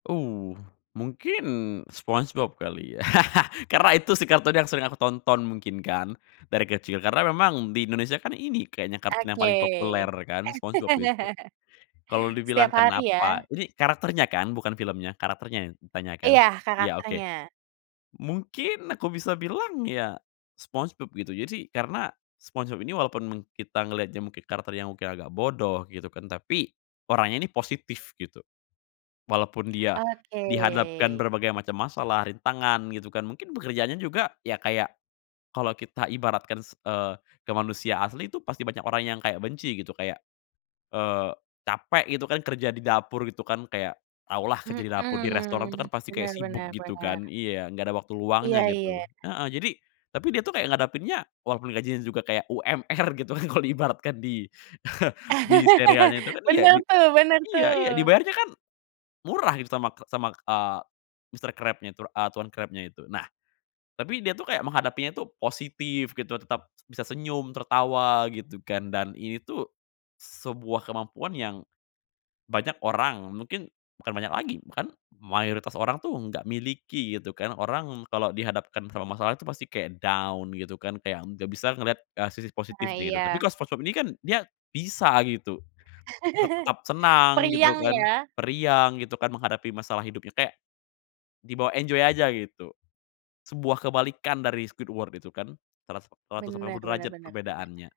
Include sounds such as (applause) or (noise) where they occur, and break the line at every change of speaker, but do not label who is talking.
Uh, mungkin, SpongeBob kali ya, (laughs) karena itu sih kartun yang sering aku tonton mungkin kan, dari kecil, karena memang di Indonesia kan ini kayaknya kartun yang
Oke,
paling populer kan, SpongeBob itu.
(chuckles)
Kalau
setiap
dibilang
hari
kenapa
ya.
ini karakternya kan bukan filmnya, karakternya yang ditanya kan?
Iya
Iya oke,
karakternya.
mungkin aku bisa bilang ya, SpongeBob gitu jadi karena, SpongeBob ini walaupun meng kita ngelihatnya mungkin karakter yang mungkin agak bodoh gitu kan, tapi orangnya ini positif gitu. Walaupun dia
Oke.
dihadapkan berbagai macam masalah, rintangan gitu kan, mungkin pekerjaannya juga ya kayak, kalau kita ibaratkan s eee, ke manusia asli itu pasti banyak orang yang kayak benci gitu kayak, eee, capek gitu kan kerja di dapur itu kan kayak, tahulah kerja di dapur di restoran itu kan
Mhm,
pasti
benar
kayak sibuk
benar
gitu
benar.
kan iya enggak ada waktu
Iya
luangnya
iya.
gitu. Heeh, jadi tapi dia tuh kayak ngadepinnya walaupun gajinya juga kayak UMR gitu kan kalau ibaratkan di, (chuckles) di serialnya itu
(laughs)
kan iya
Bener
di
tuh bener
iya iya
tuh.
dibayarnya kan, murah gitu sama ke sama, k ah, Mister Krab-nya tuh ah, tuan Krab-nya itu, nah tapi dia itu kayak menghadapinya tuh positif gitu, tetap s bisa senyum, tertawa gitu kan, dan ini tuh, sebuah kemampuan yang, banyak orang, mungkin bukan banyak lagi, bahkan mayoritas orang tuh nggak miliki gitu kan, orang kalau dihadapkan sama masalah itu pasti kayak down gitu kan kayak nggak bisa ngelihat, eh, sisi
Ah,
positifnya itu, tapi
iya.
kalo SpongeBob ini kan, dia bisa gitu,
(chuckles)
tetap senang gitu
Periang
kan,
ya?
periang gitu kan menghadapi masalah hidupnya kek, di bawa enjoy aja gitu, sebuah kebalikan dari Squidward itu kan, seratus seratus delapan
Benar
puluh
benar
derajat
benar benar.
perbedaannya.